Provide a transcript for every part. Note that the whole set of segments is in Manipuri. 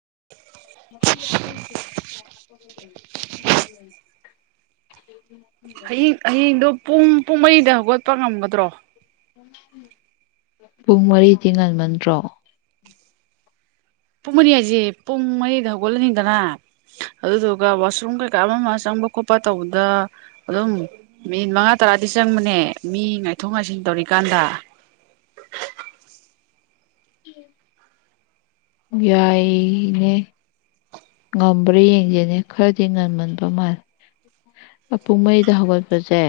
[inaudible] [inaudible] ꯍꯌꯤꯡ ꯍꯌꯦꯡꯗꯨ ꯄꯨꯡ ꯄꯨꯡ ꯃꯩꯗ ꯍꯒ ꯄꯅꯒꯝ ꯇ꯭ꯔꯣ ꯄꯨꯡ ꯃꯔꯤꯗꯤ ꯉꯟꯃꯟꯗ꯭ꯔꯣ ꯄꯨꯡ ꯃꯔꯤ ꯍꯥꯏꯁ‌ꯦ ꯄꯨꯡ ꯃꯔꯤꯗ ꯍꯧꯒꯠꯂꯅꯤꯗꯅ ꯑꯗꯨꯗꯨꯒ ꯋꯥꯁꯔꯨꯝꯒ ꯀ ꯑꯃ ꯃꯥ ꯆꯪꯕ ꯈꯣ ꯄ ꯇꯧꯕꯗ ꯑꯗꯨꯝ ꯃꯤꯅꯤꯠ ꯃꯉꯥ ꯇꯔꯥꯗꯤ ꯆꯪꯕꯅꯦ ꯃꯤ ꯉꯥꯏꯊꯣꯛ ꯉꯥꯏꯁꯤꯟ ꯇꯧꯔꯤꯀꯥꯟꯗ ꯌꯥꯏꯅꯦ ꯉꯝꯕ꯭ꯔ ꯌꯦꯡꯒ‌ꯦꯅꯦ ꯈꯔꯗꯤ ꯉꯝꯃꯟꯕ ꯃꯥꯜꯂꯦ ꯄꯨꯡ ꯃꯔꯤꯗ ꯍꯧꯒꯠꯄꯁꯦ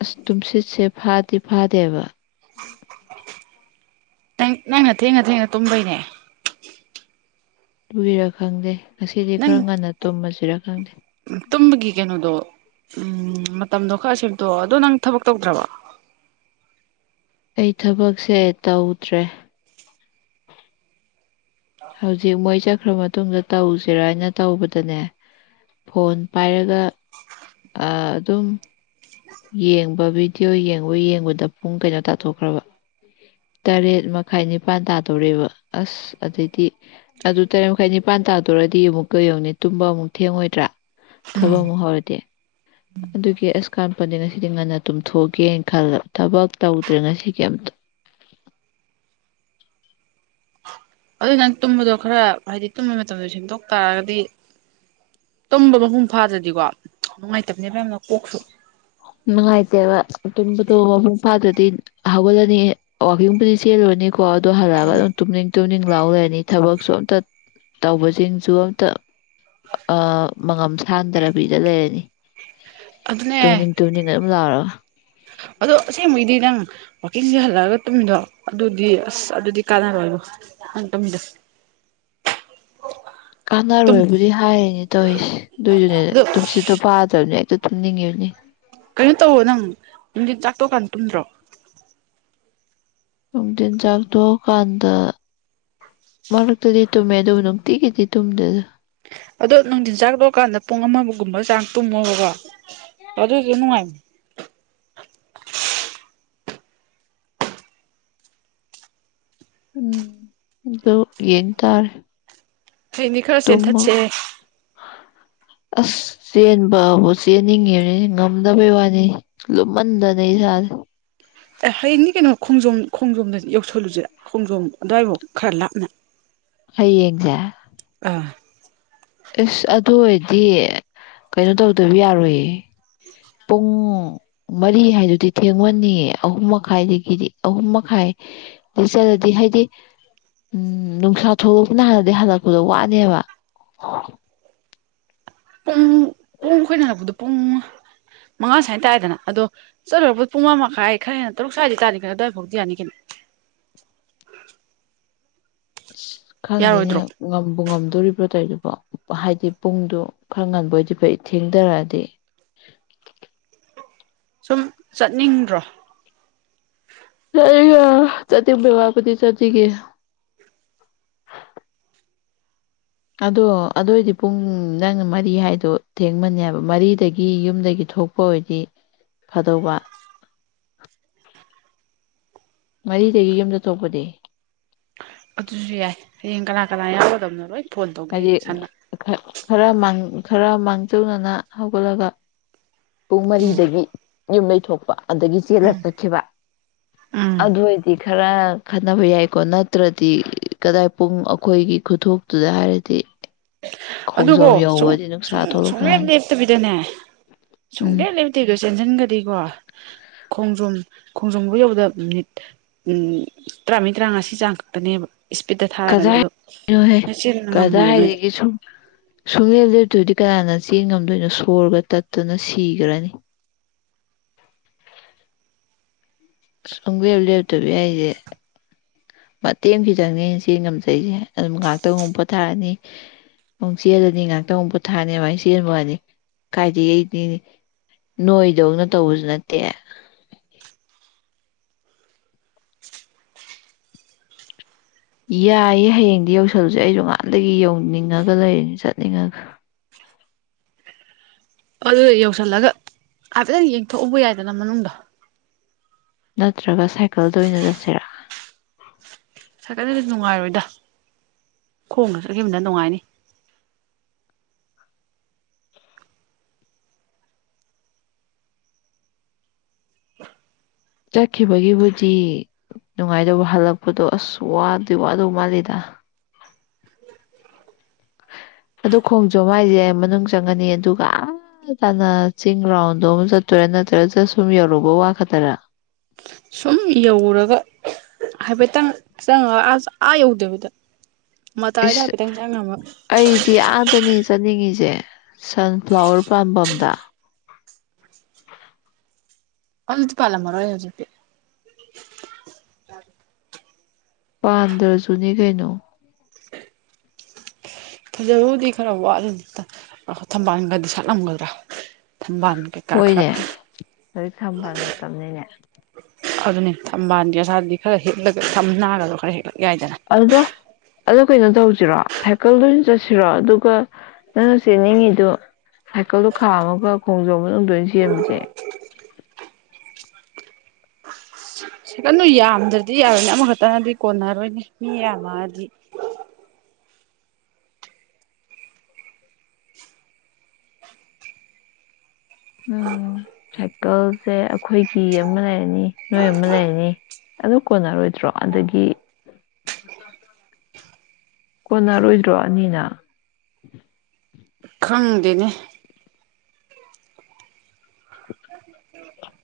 ꯑꯁ ꯇꯨꯝꯁꯤꯠꯁꯦ ꯐꯥꯗꯤ ꯐꯥꯗꯦꯕ ꯅꯪ ꯅꯪꯅ ꯊꯦꯡꯅ ꯊꯦꯡꯅ ꯇꯨꯝꯕꯩꯅꯦ ꯗꯨꯏꯔ ꯈꯪꯗꯦ ꯉꯁꯤꯗꯤ ꯈꯔ ꯅꯪ ꯉꯟꯅ ꯇꯨꯝꯃꯁꯤꯔ ꯈꯪꯗꯦ ꯇꯨꯝꯕꯒꯤ ꯀꯩꯅꯣꯗꯣ ꯎꯝ ꯃꯇꯝꯗꯣ ꯈꯔ ꯁ‌ꯦꯝꯗ‌ꯣꯛꯑꯣ ꯑꯗꯣ ꯅꯪ ꯊꯕꯛ ꯇꯧꯗ꯭ꯔꯕ‌ꯣ ꯑꯩ ꯊꯕꯛꯁꯦ ꯇꯧꯗ꯭ꯔꯦ ꯍꯧꯖꯤꯛ ꯃꯣꯏ ꯆꯠꯈ꯭ꯔ ꯃꯇꯨꯡꯗ ꯇꯧꯁꯤꯔꯥ ꯍꯥꯏꯅ ꯇꯧꯕꯗꯅꯦ ꯐꯣꯟ ꯄꯥꯏꯔꯒ ꯑꯗꯨꯝ ꯌꯦꯡꯕ ꯚꯤꯗꯤꯑꯣ ꯌꯦꯡꯕ ꯌꯦꯡꯕꯗ ꯄꯨꯡ ꯀꯩꯅꯣ ꯇꯥꯊꯣꯛꯈ꯭ꯔꯕ ꯇꯔꯦꯠ ꯃꯈꯥꯏ ꯅꯤꯄꯥꯟ ꯇꯥꯗꯧꯔꯦꯕ ꯑꯁ ꯑꯗꯩꯗꯤ ꯑꯗꯨ ꯇꯔꯦꯠ ꯃꯈꯥꯏ ꯅꯤꯄꯥꯟ ꯇꯥꯗ‌ꯣꯔꯗꯤ ꯑꯃꯨꯛꯀ ꯌ‌ꯦꯡꯉ‌ꯣꯅꯦ ꯇꯨꯝꯕ ꯑꯃꯨꯛ ꯊꯦꯡꯉꯣꯏꯗ꯭ꯔ ꯊꯕꯛ ꯑꯃꯨꯛ ꯍꯧꯔꯗꯤ ꯑꯗꯨꯒꯤ ꯑꯁ ꯀꯥꯟꯄ‌ꯣꯟꯇ‌ꯦ ꯉꯁꯤꯗꯤ ꯉꯟꯅ ꯇꯨꯝꯊꯣꯛꯑꯒꯦꯅ ꯈꯜꯂꯕ ꯊꯕꯛ ꯇꯧꯗ꯭ꯔꯦ ꯉꯁꯤꯒꯤ ꯑꯝꯇ ꯑꯗꯨ ꯅꯪ ꯇꯨꯝꯕꯗꯣ ꯈꯔ ꯍꯥꯏꯗꯤ ꯇꯨꯝꯕ ꯃꯇꯝꯗꯣ ꯁꯦꯝꯗꯣꯛ ꯇꯥꯔꯒꯗꯤ ꯇꯨꯝꯕ ꯃꯄꯨꯡ ꯐꯥꯗ꯭ꯔꯗꯤꯀꯣ ꯅꯨꯡꯉꯥꯏꯇꯕꯅꯦꯕ ꯌꯥꯝꯅ ꯀꯣꯛꯁꯨ ꯅꯨꯡꯉꯥꯏꯇꯦꯕ ꯇꯨꯝꯕꯗꯣ ꯃꯄꯨꯡ ꯐꯥꯗ꯭ꯔꯗꯤ ꯍꯧꯒꯠꯂꯅꯤ ꯋꯥꯀꯤꯡꯕꯨꯗꯤ ꯆꯦꯜꯂꯨꯔꯅꯤ ꯀꯣ ꯗ‌ꯣ ꯍꯜꯂꯛꯑꯒ ꯑꯗꯨꯝ ꯇꯨꯝꯅꯤꯡ ꯇꯨꯝꯅꯤꯡ ꯂꯥꯎ ꯂꯩꯔꯅꯤ ꯊꯕꯛꯁꯨ ꯑꯝꯇ ꯇꯧꯕꯁꯤꯡꯁꯨ ꯑꯝꯇ ꯑ ꯃꯉꯝ ꯁꯥꯟꯗꯔ ꯕꯤꯗ ꯂꯩꯔꯅꯤ ꯑꯗꯨꯅꯦ ꯇꯨꯝꯅꯤꯡ ꯇꯨꯝꯅꯤꯡ ꯑꯗꯨꯝ ꯂꯥꯎꯔ‌ꯒ ꯑꯗꯣ ꯑꯁ‌ꯦꯡꯕꯩꯗꯤ ꯅꯪ ꯏꯪꯁꯤ ꯍꯜꯂꯛꯑꯒ ꯇꯨꯝꯃꯤꯗꯣ ꯑꯗꯨꯗꯤ ꯑꯁ ꯑꯗꯨꯗꯤ ꯀꯥꯟꯅꯔꯣꯏꯉ‌ꯣ ꯅꯪ ꯇꯨꯝꯃꯤꯗ‌ꯣ ꯀꯥꯟꯅꯔꯣꯏꯕꯨꯗꯤ ꯍꯥꯏꯔꯤꯅꯦ ꯇꯧꯏꯁꯦ ꯑꯗꯨꯏꯁꯨꯅ‌ꯦ ꯑꯗꯣ ꯇꯨꯝꯁꯤꯠꯇꯣ ꯐꯥꯗꯝꯅꯤꯅ ꯍꯦꯛꯇ ꯇꯨꯝꯅꯤꯡꯉꯤꯕꯅꯤ ꯀꯩꯅꯣ ꯇꯧꯔ‌ꯣ ꯅꯪ ꯅꯨꯡꯗꯤꯜ ꯆꯥꯛ ꯇꯣꯛꯀꯥꯟ ꯇꯨꯝꯗ꯭ꯔꯣ ꯅꯨꯡꯊꯤꯟ ꯆꯥꯛ ꯇ‌ꯣꯛꯑꯀꯥꯟꯗ ꯃꯔꯛꯇꯗꯤ ꯇꯨꯝꯃꯦ ꯑꯗꯨꯕꯨ ꯅꯨꯡꯇꯤꯒꯤꯗꯤ ꯇꯨꯝꯗꯦꯗ ꯑꯗꯣ ꯅꯨꯡꯊꯤꯟ ꯆꯥꯛ ꯇ‌ꯣꯛꯀꯥꯟꯗ ꯄꯨꯡ ꯑꯃꯒꯨꯝꯕ ꯆꯥꯡ ꯇꯨꯝꯃꯣꯕꯀꯣ ꯑꯗꯨꯁꯨ ꯅꯨꯡꯉꯥꯏꯃ ꯎꯝ ꯑꯗ‌ꯣ ꯌꯦꯡꯇꯥꯔꯦ ꯍꯌ‌ꯦꯡꯗꯤ ꯈꯔ ꯆꯦꯟꯊꯠꯁꯦꯍ‌ꯦ ꯑꯁ ꯆꯦꯟꯕꯕꯨ ꯆꯦꯟꯅꯤꯡꯉꯤꯕꯅꯤ ꯉꯝꯗꯕꯩ ꯋꯥꯅꯤ ꯂꯨꯝꯃꯟꯗꯅ ꯏꯁꯥꯁꯦ ꯑꯦ ꯍꯌꯦꯡꯗꯤ ꯀꯩꯅꯣ ꯈꯣꯡꯖꯣꯝ ꯈꯣꯡꯖꯣꯝꯗ ꯌꯧꯁꯜꯂꯨꯁꯤꯔꯥ ꯈꯣꯡꯖꯣꯝ ꯑꯗꯨ꯭ꯋꯥꯏꯐꯥꯎ ꯈꯔ ꯂꯥꯞꯅ ꯍꯌ‌ꯦꯡꯖ‌ꯦ ꯑꯥ ꯑꯁ ꯑꯗꯨ ꯑꯣꯏꯔꯗꯤ ꯀꯩꯅꯣ ꯇꯧꯗꯕ ꯌꯥꯔꯣꯏꯌꯦ ꯄꯨꯡ ꯃꯔꯤ ꯍꯥꯏꯗꯨꯗꯤ ꯊꯦꯡꯃꯟꯅꯤꯌꯦ ꯑꯍꯨꯝ ꯃꯈꯥꯏꯗꯒꯤꯗꯤ ꯑꯍꯨꯝ ꯃꯈꯥꯏꯗꯩ ꯆꯠꯂꯗꯤ ꯍꯥꯏꯗꯤ ꯎꯝ ꯅꯨꯡꯁꯥ ꯊꯣꯛꯂꯛꯄꯅ ꯍꯥꯜꯂꯗꯤ ꯍꯜꯂꯛꯄꯗꯣ ꯋꯥꯅꯤꯕ ꯄꯨꯡ ꯄꯨꯡ ꯈꯣꯏꯅ ꯍꯜꯂꯛꯄꯗꯣ ꯄꯨꯡ ꯃꯉꯥ ꯁ꯭ꯋꯥꯏꯅ ꯇꯥꯏꯌ‌ꯦꯗꯅ ꯑꯗꯣ ꯆꯠꯂꯨꯔꯛꯄꯗ ꯄꯨꯡ ꯃꯉꯥ ꯃꯈꯥꯏ ꯈꯔ ꯍꯦꯟꯅ ꯇꯔꯨꯛ ꯁ꯭ꯋꯥꯏꯗꯗꯤ ꯇꯥꯅꯤ ꯈꯔ ꯑꯗꯨꯋꯥꯏ ꯐꯥꯎꯗꯤ ꯌꯥꯅꯤ ꯀꯩꯅ‌ꯣ ꯑꯁ ꯈꯪꯗꯦꯅꯦ ꯉꯝꯕꯨ ꯉꯝ ꯑꯣꯏꯗꯣꯢꯕꯔꯣ ꯇꯧꯏꯗꯨꯕꯣ ꯍꯥꯏꯗꯤ ꯄꯨꯡꯗ‌ꯣ ꯈꯔ ꯉꯟꯕ ꯑꯣꯏꯗꯤ ꯐꯩ ꯊꯦꯡꯊꯔꯛꯑꯗꯤ ꯁꯨꯝ ꯆꯠꯅꯤꯡꯗ꯭ꯔꯣ [unintelligible] ꯆꯠꯅꯤꯡꯕꯩ ꯋꯥꯕꯨꯗꯤ ꯆꯠꯅꯤꯡꯏ ꯑꯗꯣ ꯑꯗ ꯑꯣꯏꯗꯤ ꯄꯨꯡ ꯅꯪ ꯃꯔꯤ ꯍꯥꯏꯗꯣ ꯊꯦꯡꯃꯅꯦꯕ ꯃꯔꯤꯗꯒꯤ ꯌꯨꯝꯗꯒꯤ ꯊꯣꯛꯄ ꯑꯣꯏꯔꯗꯤ ꯐꯗꯧꯕ ꯃꯔꯤꯗꯒꯤ ꯌꯨꯝꯗ ꯊꯣꯛꯄꯗꯤ ꯑꯗꯨꯁꯨ ꯌꯥꯏ ꯍꯌꯦꯡ ꯀꯅꯥ ꯀꯅꯥ ꯌꯥꯎꯒꯗꯕꯅꯣ ꯂꯣꯏ ꯐꯣꯟ ꯇꯧꯒꯦ ꯍꯥꯏ ꯁꯟꯅ ꯈ ꯈꯔ ꯃꯥꯡ ꯈꯔ ꯃꯥꯡꯖꯧꯅꯅ ꯍꯧꯒꯠꯂꯒ ꯄꯨꯡ ꯎꯝ ꯃꯔꯤꯗꯒꯤ ꯌꯨꯝ ꯂꯩꯩꯊꯣꯛꯄ ꯑꯗꯒꯤ ꯎꯝ ꯆꯦꯜꯂꯒ ꯆꯠꯈꯤꯕ ꯎꯝ ꯑꯗꯨ ꯑꯣꯏꯗꯤ ꯈꯔ ꯈꯟꯅꯕ ꯌꯥꯏꯀꯣ ꯅꯠꯇ꯭ꯔꯗꯤ ꯀꯗꯥꯏ ꯄꯨꯡ ꯑꯩꯈꯣꯏꯒꯤ ꯈꯨꯊꯣꯛꯇꯨꯗ ꯍꯥꯏꯔ [unintelligible] ꯑꯗꯨꯀꯣ ꯁꯨꯡ ꯌꯧꯕꯗꯤ ꯅꯨꯡꯁꯥ ꯁꯨꯡ ꯁꯨꯡꯂꯦꯞ ꯊꯣꯛꯂꯛꯄꯅꯤ ꯂꯦꯞꯇꯕꯤꯗꯅꯦ ꯎꯝ ꯁꯨꯡꯂꯦꯞ ꯂꯦꯞꯇꯕꯤꯗꯣ ꯆꯦꯟꯁꯤꯟꯒꯗꯤꯀꯣ ꯈꯣꯡꯖꯣꯝ ꯈꯣꯡꯖꯣꯝꯕꯨ ꯌꯧꯗ ꯃꯤꯅꯤꯠ ꯎꯝ ꯇꯔꯥꯃ ꯇꯔꯥꯉꯥꯁꯤ ꯆꯥꯡ ꯈꯛꯇꯅꯦꯕ ꯏꯁꯄꯤꯠꯇ ꯊꯥꯔꯒꯗꯤ ꯑꯗꯨꯗꯣ ꯀꯗꯥꯏꯅꯣꯍꯦ ꯅꯣꯏ ꯆꯦꯟ ꯉꯝꯃꯣꯏꯕ ꯅꯣꯏꯗ ꯀꯗꯥꯏꯗꯒꯤ ꯁꯨꯝ ꯁꯨꯡꯂꯦꯞ ꯂꯦꯞꯇꯣꯏꯗꯤ ꯀꯅꯥꯅ ꯆꯦꯡ ꯉꯝꯗꯣꯏꯅꯣ ꯁꯣꯔꯒ ꯇꯠꯇꯨꯅ ꯁꯤꯈ꯭ꯔꯅꯤ ꯁꯨꯡꯒꯦꯕ ꯂꯦꯕꯇꯕ ꯌꯥꯏꯁꯦ ꯃꯇꯦꯡ ꯈꯤꯇꯪꯅꯤ ꯆꯦꯟ ꯉꯝꯖꯩꯁꯦ ꯑꯗꯨꯝ ꯉꯥꯏꯍꯥꯛꯇꯪ ꯑꯃꯨ ꯄꯣꯊꯥꯔꯅꯤ ꯑꯃꯨꯛ ꯆꯦꯜꯂꯅꯤ ꯉꯥꯏꯍꯥꯛꯇꯪ ꯑꯃ ꯄꯣꯊꯥꯔꯅꯤ ꯑꯗꯨꯃꯥꯏꯅ ꯆꯦꯟꯕꯑꯅꯤ ꯀꯥꯏꯗ ꯑꯩ ꯅꯣꯏꯗꯧꯅ ꯇꯧꯕꯁꯨ ꯅꯠꯇꯦ ꯌꯥꯏꯌꯦ ꯍꯌꯦꯡꯗꯤ ꯌꯧꯁꯜꯂꯨꯁꯦ ꯑꯩꯁꯨꯅꯍꯥꯟꯗꯒꯤ ꯌꯧꯅꯤꯡꯉꯒ ꯂꯩꯔꯤꯅꯤ ꯆꯠꯅꯤꯡꯉꯒ ꯑꯗꯨ ꯌꯧꯁꯤꯜꯂꯒ ꯍꯥꯏꯐꯦꯠꯇꯪ ꯌꯦꯡꯊꯣꯛꯎꯕ ꯌꯥꯏꯗꯅ ꯃꯅꯨꯡꯗꯣ ꯅꯠꯇ꯭ꯔꯒ ꯁꯥꯏꯀꯜꯗ ꯑꯣꯏꯅ ꯆꯠꯁꯤꯔꯥ ꯁꯥꯥꯏꯀꯠꯗꯁꯨ ꯅꯨꯡꯉꯥꯏꯔꯣꯏꯗ ꯈꯣꯡꯅ ꯆꯠꯈꯤꯕꯗ ꯅꯨꯡꯉꯥꯏꯅꯤ ꯆꯠꯈꯤꯕꯒꯤꯕꯨꯗꯤ ꯅꯨꯡꯉꯥꯏꯗꯧꯕ ꯍꯜꯂꯛꯄꯗꯣ ꯑꯁ ꯋꯥꯕꯗꯤ ꯋꯥꯗꯧ ꯃꯥꯜꯂꯤꯗ ꯑꯗꯨ ꯈꯣꯡꯖꯣꯝ ꯍꯥꯏꯁꯦ ꯃꯅꯨꯡ ꯆꯪꯉꯅꯤ ꯑꯗꯨꯒ ꯑꯥ ꯇꯅ ꯆꯤꯡ ꯔꯥꯎꯟꯗꯨꯃ ꯆꯠꯇꯣꯏꯔꯥ ꯅꯠꯇ꯭ꯔꯒ ꯖꯥꯁ ꯁꯨꯝ ꯌꯧꯔꯨꯕ ꯋꯥ ꯈꯛꯇꯔꯥ ꯫ ꯑꯗꯨꯝ ꯌꯧꯔꯒ ꯍꯥꯏꯐꯦꯠꯇꯪ ꯆꯪꯉꯒ ꯑꯁ ꯑꯥ ꯌꯧꯗꯕꯤꯗ ꯃꯇꯥꯏꯗ ꯏꯁ ꯍꯥꯏꯐꯦꯠꯇꯪ ꯆꯪꯉꯝꯃ ꯑꯩꯗꯤ ꯑꯥꯗꯅꯤ ꯆꯠꯅꯤꯡꯉꯤꯁꯦ ꯁꯟ ꯐ꯭ꯂꯥꯋꯔ ꯄꯥꯝꯕꯝꯗ ꯑꯃꯇ ꯄꯥꯜꯂꯝꯃꯔꯣꯢ ꯍꯧꯖꯤꯛꯇꯤ ꯄꯥꯟꯗ꯭ꯔꯁꯨꯅꯤ ꯀꯩꯅꯣ ꯐꯖꯕꯕꯨꯗꯤ ꯈꯔ ꯋꯥꯠꯂꯅꯤ ꯊꯝꯕꯥꯜꯒꯗꯤ ꯁꯥꯠꯂꯝꯒꯗ꯭ꯔꯥ ꯊꯝꯕꯥꯜ ꯀꯩꯀꯥ ꯈꯔ ꯍꯣꯏꯅꯦ ꯑꯗꯨꯗꯤ ꯊꯕꯥ ꯃꯇꯝꯅꯤꯅꯦ ꯑꯗꯨꯅꯦ ꯊꯝꯕꯥꯜꯗꯤ ꯑꯁꯥꯔꯗꯤ ꯈꯔ ꯍꯦꯛꯂꯒ ꯊꯝꯅꯥꯒꯗꯣ ꯈꯔ ꯍꯦꯛꯂꯛ ꯌꯥꯏꯗꯅ꯫ ꯑꯗ ꯀꯩꯅꯣ ꯇꯧꯁꯤꯔꯣ ꯁꯥꯏꯀꯜꯗꯣꯏ ꯑꯣꯏꯅ ꯆꯠꯁꯤꯔꯣ ꯑꯗꯨꯒ ꯅꯪꯅ ꯆꯦꯟꯅꯤꯡꯉꯤꯗꯨ ꯁꯥꯏꯀꯜꯗꯣ ꯈꯥꯝꯃꯒ ꯈꯣꯡꯖꯣꯝ ꯃꯅꯨꯡ ꯂꯣꯏꯅ ꯁꯦꯝꯕꯁꯦ ꯁ ꯀꯅꯨ ꯌꯥꯝꯗ꯭ꯔꯗꯤ ꯌꯥꯔꯣꯏꯅꯦ ꯑꯃꯈꯛꯇꯅꯗꯤ ꯀꯣꯟꯅꯔꯣꯏꯅꯦ ꯃꯤ ꯌꯥꯝꯃꯗꯤ ꯎꯝ ꯁꯥꯏꯀꯜꯁꯦ ꯑꯩꯈꯣꯏꯒꯤ ꯑꯃ ꯂꯩꯔꯅꯤ ꯅꯣꯏ ꯑꯃ ꯂꯩꯔꯅꯤ ꯑꯗꯨ ꯀꯣꯟꯅꯔꯣꯏꯗ꯭ꯔꯣ ꯑꯗꯒꯤ ꯀꯣꯟꯅꯔꯣꯏꯗ꯭ꯔꯣ ꯑꯅꯤꯅ ꯈꯪꯗꯦꯅꯦ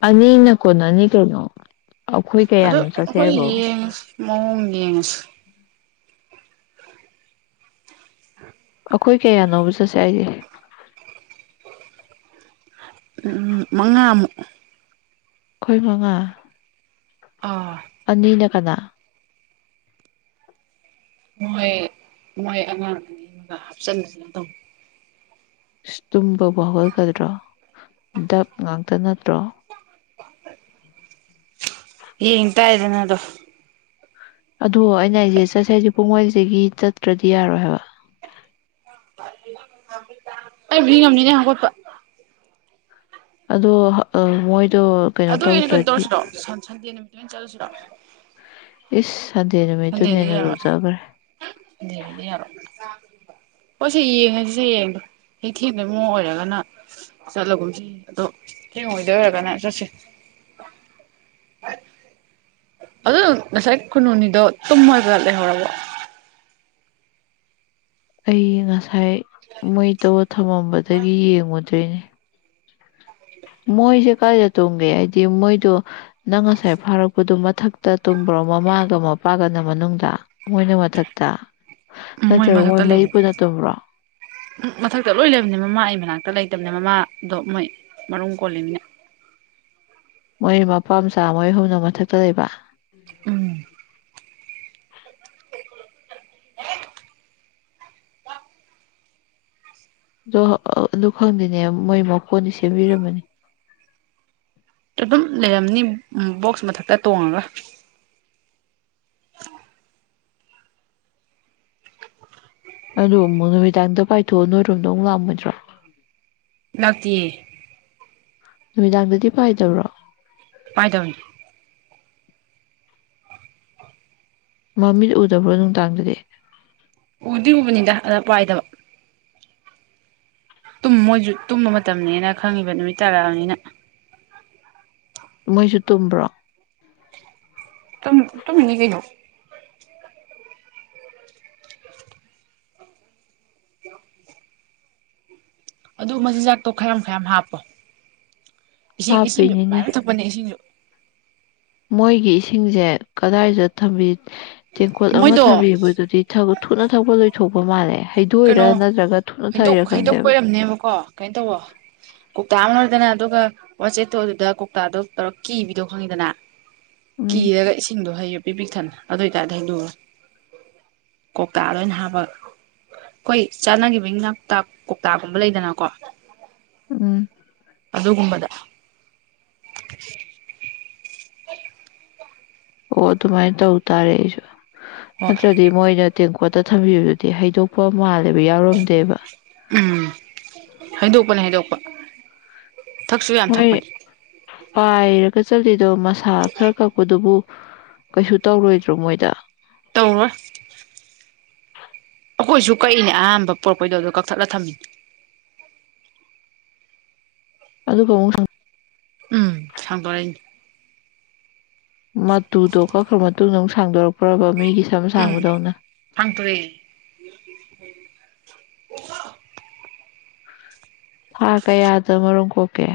ꯑꯅꯤꯅ ꯀꯣꯟ ꯅꯅꯤ ꯀꯩꯅꯣ ꯑꯩꯈꯣꯏ ꯀꯌꯥꯅꯣ ꯆꯠꯁꯦ ꯍꯥꯏꯕꯣ ꯃꯗꯤ ꯌꯦꯉꯁ ꯑꯩꯈꯣꯏ ꯀꯌꯥꯅꯣꯕ ꯆꯠꯁꯦ ꯍꯥꯏꯁꯦ ꯎꯝ ꯃꯉꯥꯃꯨꯛ ꯑꯩꯈꯣꯏ ꯃꯉꯥ ꯑꯥ ꯑꯅꯤꯅ ꯀꯅꯥ ꯃꯣꯏ ꯃꯣꯏ ꯑꯉꯥꯡ ꯑꯅꯤ ꯑꯃꯒ ꯍꯥꯞꯆꯥꯟ ꯕꯖꯤꯗꫭꯡ ꯇꯧꯋꯦ [unintelligible] ꯇꯨꯝꯕꯕꯨ ꯍꯟꯒꯗ꯭ꯔꯣ ꯗꯞ ꯉꯥꯛꯇ ꯅꯠꯇ꯭ꯔꯣ ꯌꯦꯡ ꯇꯔꯦꯗꯅ ꯑꯗꫭ ꯑꯗꯣ ꯑꯩꯅ ꯑꯩꯁꯦ ꯆꯠꯁꯦ ꯍꯥꯏꯁꯦ ꯄꯨꯡ ꯃꯥꯔꯤꯗꯒꯤ ꯆꯠꯇ꯭ꯔꯗꯤ ꯌꯥꯔꯣꯏ ꯍꯥꯏꯕ ꯑꯩꯕꯨꯗꯤ ꯉꯝꯅꯤꯗꯥ ꯍꯥꯎꯒꯠꯄꯥ ꯑꯗꯣ ꯍꯥꯑ ꯃꯣꯏ ꯑꯗꯨ ꯑꫭꯏꯔꯗꯤ ꯀꯩꯅꫭ ꯇꯧꯔꯁꯤꯔꫭ [unintelligible] [unintelligible] ꯆꯠꯂꯁꯤꯔꫭ [unintelligible] ꯅꯨꯃꯤꯠꯇꯨꯅ ꯁꯟꯗꯦꯗꯗꯤ ꯍꯦꯟꯅ ꯌꯥꯔꫭꯏ ꯂꯨꯖꯈ꯭ꯔꯦ [unintelligible] ꯁꯟꯗꯦꯗꯗꯤ ꯌꯥꯔꯣꯏ [unintelligible] ꯍꯣꯏ ꯁꯤ ꯌꯦꯡꯉꯁꯤꯁꯦ ꯌꯦꯡꯕ ꯍꯦꯛ ꯊꯦꯡꯗꯣꯏꯕ ꯃꯑꯣꯡ ꯑꯣꯏꯔꯒꯅ ꯆꯠꯂꯒꯨꯝꯁ ꯑꯗꯣ ꯊꯦꯡꯉꫭꯏꯗꯣꯏ ꯑꯣꯏꯔꯒꯅ ꯆꯠꯁꯤ [unintelligible] ꯑꯗꯨ ꯉꯁꯥꯏ ꯈꯨꯅꯨꯑꯅꯤꯗꯣ ꯇꯨꯝꯃꯥꯒ ꯂꯩꯍꯥꯎꯔꯕꫭ ꯑꯩ ꯉ ꯉꯁꯥꯏ ꯃꯩꯇꯧꯔꯥ ꯊꯝꯃꯝꯕꯗꯒꯤ ꯌꯦꯡꯉꯨ [unintelligible] ꯃꯣꯏꯖꯦ ꯀꯥꯏꯗ ꯇꯨꯝꯒꯦ ꯍꯥꯏꯗꯤ ꯃꯣꯏꯗꯣ ꯅꯪ ꯉꯁꯥꯏ ꯐꯥꯔꯛꯄꯗꯣ ꯃꯊꯛꯇ ꯇꯨꯝꯕ꯭ꯔꯣ ꯃꯃꯥꯒ ꯃꯄꯥꯒꯅ ꯃꯅꯨꯡꯗ ꯃꯣꯏꯅ ꯃꯊꯛꯇ ꯅꯠꯇ꯭ꯔꯒ ꯃꯣꯏ ꯃꯊꯛꯇ ꯃꯔꯤ ꯂꯩꯕꯅꯤ ꯄꯨꯨꯟꯅ ꯇꯨꯝꯕ꯭ꯔꯣ ꯕꯅꯦ ꯃꯃꯥꯗꯣ ꯃꯣꯏ ꯃꯔꯨꯝ ꯀꯣꯜꯂꯤꯃꯤꯅ [inaudible] ꯃꯣꯏ ꯃꯄꯥꯝꯆꯥ ꯃꯣꯏ ꯑꯍꯨꯝꯅ ꯃꯊꯛꯇ ꯂꯩꯕ ꯎꯝ ꯑꯗꯣ ꯑꯗꯨ ꯈꯪꯗꯦꯅꯦ ꯃꯣꯏ ꯃꯥꯀꫭꯟꯗꯤ ꯁꯦꯝꯕꯤꯔꯝꯕꯅꯤ ꯑꯗꯨꯝ ꯂꯩꯔꯝꯅꯤ ꯕꯣꯛꯁ ꯃꯊꯛꯇ ꯇꯣꯡꯉꯒ ꯑꯗꯣ ꯑꯃꯨꯛ ꯅꯨꯃꯤꯗꯥꯡꯗ ꯄꯥꯏꯊꯣꯛꯑ ꯅꯣꯏꯔꯣꯝꯗꯣ ꯑꯃꯨꯛ ꯂꯥꯛꯑꯝꯃꯣꯏꯗ꯭ꯔꯣ ꯂꯥꯛꯇꯤꯌꯦ ꯅꯨꯃꯤꯗꯥꯡꯗꯗꯤ ꯄꯥꯏꯗꯕꯔꯣ ꯄꯥꯏꯗꯝꯕꯅꯤ ꯃꯃꯤꯠ ꯎꯗꯕ꯭ꯔꯣ ꯅꯨꯡꯗꯥꯡꯗꯗꯤ ꯎꯗꯤ ꯎꯕꯅꯤꯗ ꯑꯗ ꯄꯥꯏꯗꯕ ꯇꯨꯝ ꯃꯣꯏꯖꯨ ꯇꯨꯝꯕ ꯃꯇꯝꯅꯦꯅ ꯈꯪꯉꯤꯕ ꯅꯨꯃꯤꯠ ꯇꯔꯥꯛꯑꯃꯤꯅ ꯃꯣꯏꯁꯨ ꯇꯨꯝꯕ꯭ꯔꯣ ꯇꯝꯃꯤ ꯇꯝꯃꯤꯅꯤ ꯀꯩꯅꯣ [inaudible] ꯑꯗꯨ ꯃꯆꯤꯟꯖꯥꯛꯇꯣ ꯈꯔꯌꯥꯝ ꯈꯔꯌꯥꯝ ꯍꯥꯞꯄꯣ ꯏꯁꯤꯡ ꯏꯁꯤꯡꯖꯨ ꯃꯌꯥꯝ ꯍꯥꯞꯄꯤꯅꯤꯅꯦ ꯊꯛꯄꯅꯦ ꯏꯁꯤꯡꯖꯨ ꯃꯣꯏꯒꯤ ꯏꯁꯤꯡꯖꯦ ꯀꯗꯥꯏꯗ ꯊꯝꯕꯤ ꯇꯦꯡꯀꯣꯠ ꯑꯃ ꯃꯣꯏꯗꯣ ꯊꯥꯕꯤꯕꯗꯨꯗꯤ ꯊꯨꯅ ꯊꯛꯄ ꯂꯣꯏꯊꯣꯛ ꯀꯩꯅꯣ ꯍꯩꯗꯣꯛ ꯊꯛꯏꯔꯥ ꯍꯩꯗꯣꯛꯄꯩ ꯈꯪꯗꯦꯕ ꯑꯣꯏꯔꯝꯅꯦꯕꯀꯣ ꯀꯩꯅꯣ ꯇꯧꯋꫭ ꯀꯧꯇꯥ ꯑꯃ ꯗꯅ ꯑꯗꯨꯒ ꯋꯥꯆꯦꯠꯇꯣ ꯑꯗꯨꯗ ꯀꯧꯇꯥꯗꯣ ꯇꯧꯔ ꯀꯤꯕꯤꯗꯣ ꯈꯪꯉꯤꯗꯅ ꯎꯝ ꯀꯤꯔꯒ ꯏꯁꯤꯡꯗꯣ ꯍꯩꯌꯨ ꯄꯤ ꯄꯤꯛꯊꯟꯅ ꯑꯗꯨ ꯑꯣꯏꯇꯥꯔꯗꯤ ꯍꯩꯗꫭꯛꯑꯔꫭꯏ ꯀꫭꯛꯇꯥꯗ ꯑꫭꯏ ꯍꯥꯞꯄ ꯑꯩꯈꯣꯏ ꯆꯥꯟꯅꯒꯤꯕꯩ ꯉꯥ ꯀꯧꯇꯥꯒꯨꯝꯕ ꯂꯩꯗꯅꯀꯣ [unintelligible] ꯎꯝ ꯑꯗꯨꯒꯨꯝꯕꯗ [inaudible] [unintelligible] ꯑꯣ ꯑꯗꯨ ꯃꯥꯏ ꯇꯧ ꯇꯔꯦ ꯑꯩꯖꯨ ꯫ ꯍꯣꯏ ꯅꯥꯠꯇꯔꯗꯤ ꯃꯣꯏꯅ ꯇꯦꯡꯀꯣꯠꯇ ꯊꯝꯕꯤꯕꯗꯨꯗꯤ ꯍꯩꯗꯣꯛꯄ ꯃꯥꯜ ꯎꯝ ꯍꯩꯗꯣꯛꯄꯅꯦ ꯍꯩ ꯗꯣꯛ [inaudible] ꯍꯣꯏ ꯄꯥꯏꯔꯒ ꯆꯠꯂꯤꯗꯣ ꯃꯁꯥ ꯈꯔ ꯀꯛꯄꯗꯨꯕꯨ ꯀꯩꯁꯨ ꯇꯧꯔꯣꯏꯗ꯭ꯔꯣ ꯃꯣꯏꯗ? ꯇꯧꯔꯣꯏ꯫ ꯑꯩꯈꯣꯏꯁꯨ ꯀꯛꯏꯅꯦ ꯑꯍꯥꯟꯕ ꯄꯨꯔꯛꯄꯩꯗꯣ ꯑꯗ ꯀꯛꯊꯠꯂ ꯊꯝꯃꯤꯅꯦ꯫ ꯑꯗꯨꯒ ꯑꯃꯨꯛ ꯁ ꯎꯝ ꯁꯥꯡꯗꯣꯔꯩꯅꯤ꯫ ꯃꯇꯨꯗꯣ ꯀꯛꯈ꯭ꯔ ꯃꯇꯨꯡꯗ ꯑꯃ ꯍꯥꯡꯗꯣꯔꯛ ꯄꯔ꯭ꯕ ꯃꯤꯒꯤ ꯁꯝ ꯎꯝ ꯁꯥꯡꯕꯗꯧꯅ ꯍꯪ ꯇꯋꯦ꯫ [unintelligible] ꯍꯊꯥ ꯀꯌꯥꯗ ꯃꯔꯨꯝ ꯀꯣꯛ [unintelligible]